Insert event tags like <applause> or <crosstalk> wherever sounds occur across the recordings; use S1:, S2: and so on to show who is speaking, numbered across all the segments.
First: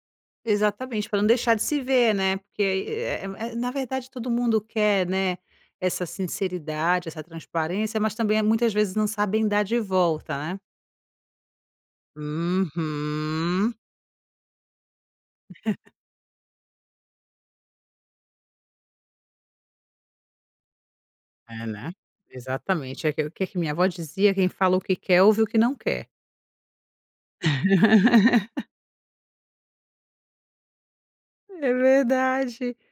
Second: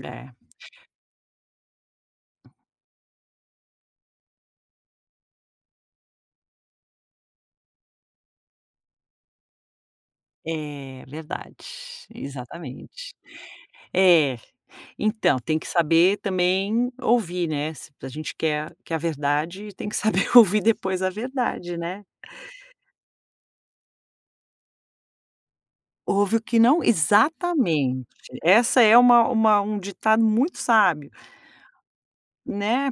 S1: É.
S2: Exatamente, para não deixar de se ver, né, porque aí, eh eh, na verdade todo mundo quer, né, essa sinceridade, essa transparência, mas também muitas vezes não sabem dar de volta, né?
S1: É verdade, exatamente.
S2: Uhum.
S1: É, então tem que
S2: <chuckles>
S1: saber também ouvir, né, se a gente quer quer a verdade tem que saber ouvir depois a
S2: É,
S1: verdade,
S2: né,
S1: né.
S2: exatamente, é o que que minha vó dizia: "Quem fala o que quer, ouve o que não quer."
S1: Ouve o que não exatamente.
S2: <laughs>
S1: Essa é uma uma um ditado muito sábio.
S2: É verdade.
S1: Né.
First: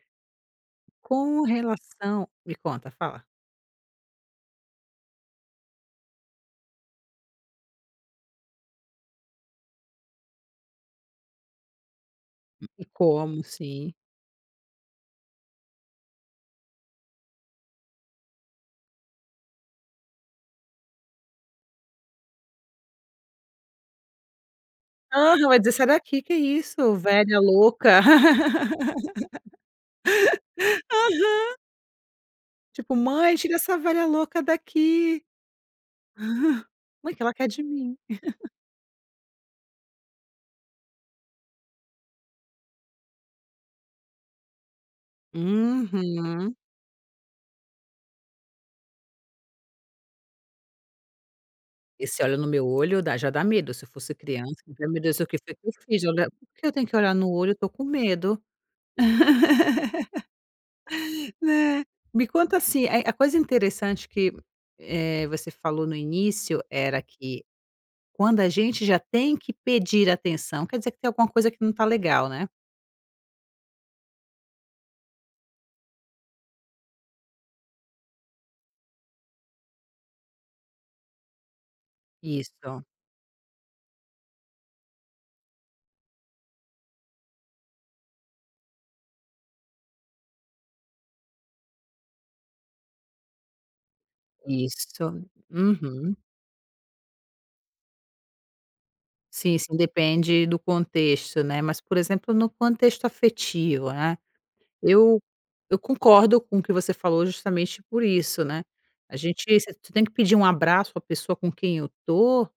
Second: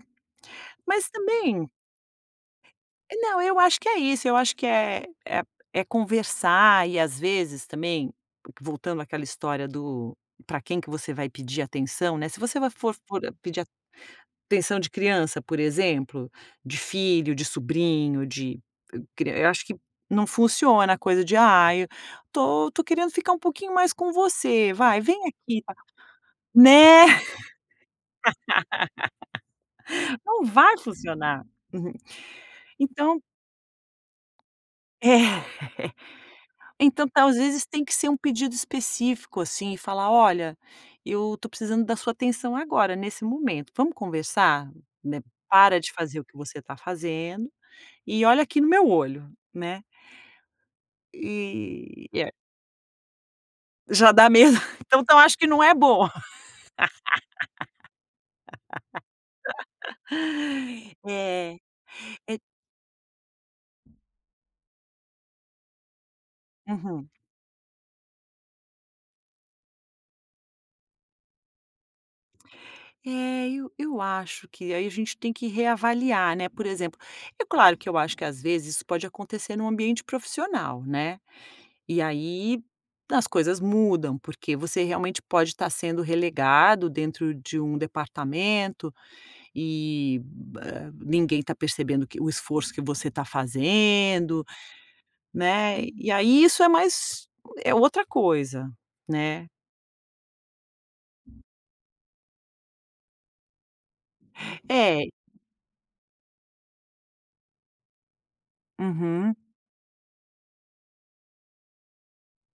S1: Mas
S2: Com
S1: também
S2: relação me conta, fala.
S1: Não, eu acho que é isso, eu acho que é é é conversar e, às vezes também, voltando àquela história do para quem que você vai pedir atenção, né, se você
S2: Não
S1: vai
S2: tem
S1: for for
S2: como,
S1: pedir
S2: sim.
S1: atenção de criança, por exemplo, de filho, de sobrinho, de cri eu acho que não funciona a coisa de "Ai, estou estou querendo ficar um pouquinho mais com você, vai. vem
S2: Aham, vai
S1: aqui
S2: dizer:
S1: está."
S2: "Sai daqui. Que isso?
S1: Né.
S2: Velha louca." <laughs> Aham.
S1: <laughs> Não vai funcionar. <chuckles>
S2: Tipo:
S1: Então
S2: "Mãe, tira essa velha louca daqui."
S1: É. Então
S2: "Mãe, o que
S1: tá,
S2: ela
S1: às
S2: quer de
S1: vezes tem que
S2: mim?"
S1: ser um
S2: <chuckles>
S1: pedido específico, assim, e falar: "Olha, eu estou precisando da sua atenção agora nesse momento, vamos conversar? Né, para de fazer o que
S2: Uhum.
S1: você está fazendo e olha aqui no meu olho, né." Eh,
S2: Esse
S1: é.
S2: olho no meu olho dá já dá medo, se eu a
S1: Já
S2: fosse
S1: dá medo,
S2: criança:
S1: <chuckles> então
S2: "Meu
S1: então
S2: Deus, o
S1: acho
S2: que
S1: que
S2: que
S1: não
S2: eu
S1: é
S2: fiz,
S1: bom.
S2: olha, porque eu tenho que olhar no olho, eu estou com medo."
S1: <laughs>
S2: <laughs>
S1: É,
S2: Né. Me
S1: é
S2: conta, assim, a a coisa interessante que, eh, você falou no início era
S1: Uhum.
S2: que quando a gente já tem que pedir atenção quer dizer que tem alguma coisa que não está legal, né.
S1: É, e eu acho que aí a gente tem que reavaliar, né, por exemplo, é claro que eu acho que às vezes isso pode acontecer em um ambiente profissional, né. E aí
S2: Isso.
S1: as coisas mudam, porque você realmente pode estar sendo relegado dentro de um departamento, e, hã, ninguém está percebendo que o esforço que você está fazendo,
S2: Isso.
S1: né. E
S2: Uhum.
S1: aí isso é mais é outra coisa, né.
S2: Sim, sim. Depende do contexto, né, mas, por exemplo, no contexto afetivo, né,
S1: É.
S2: eu eu concordo com o que você falou, justamente por isso, né. A
S1: Uhum.
S2: gente você tem que pedir um abraço à pessoa com quem eu to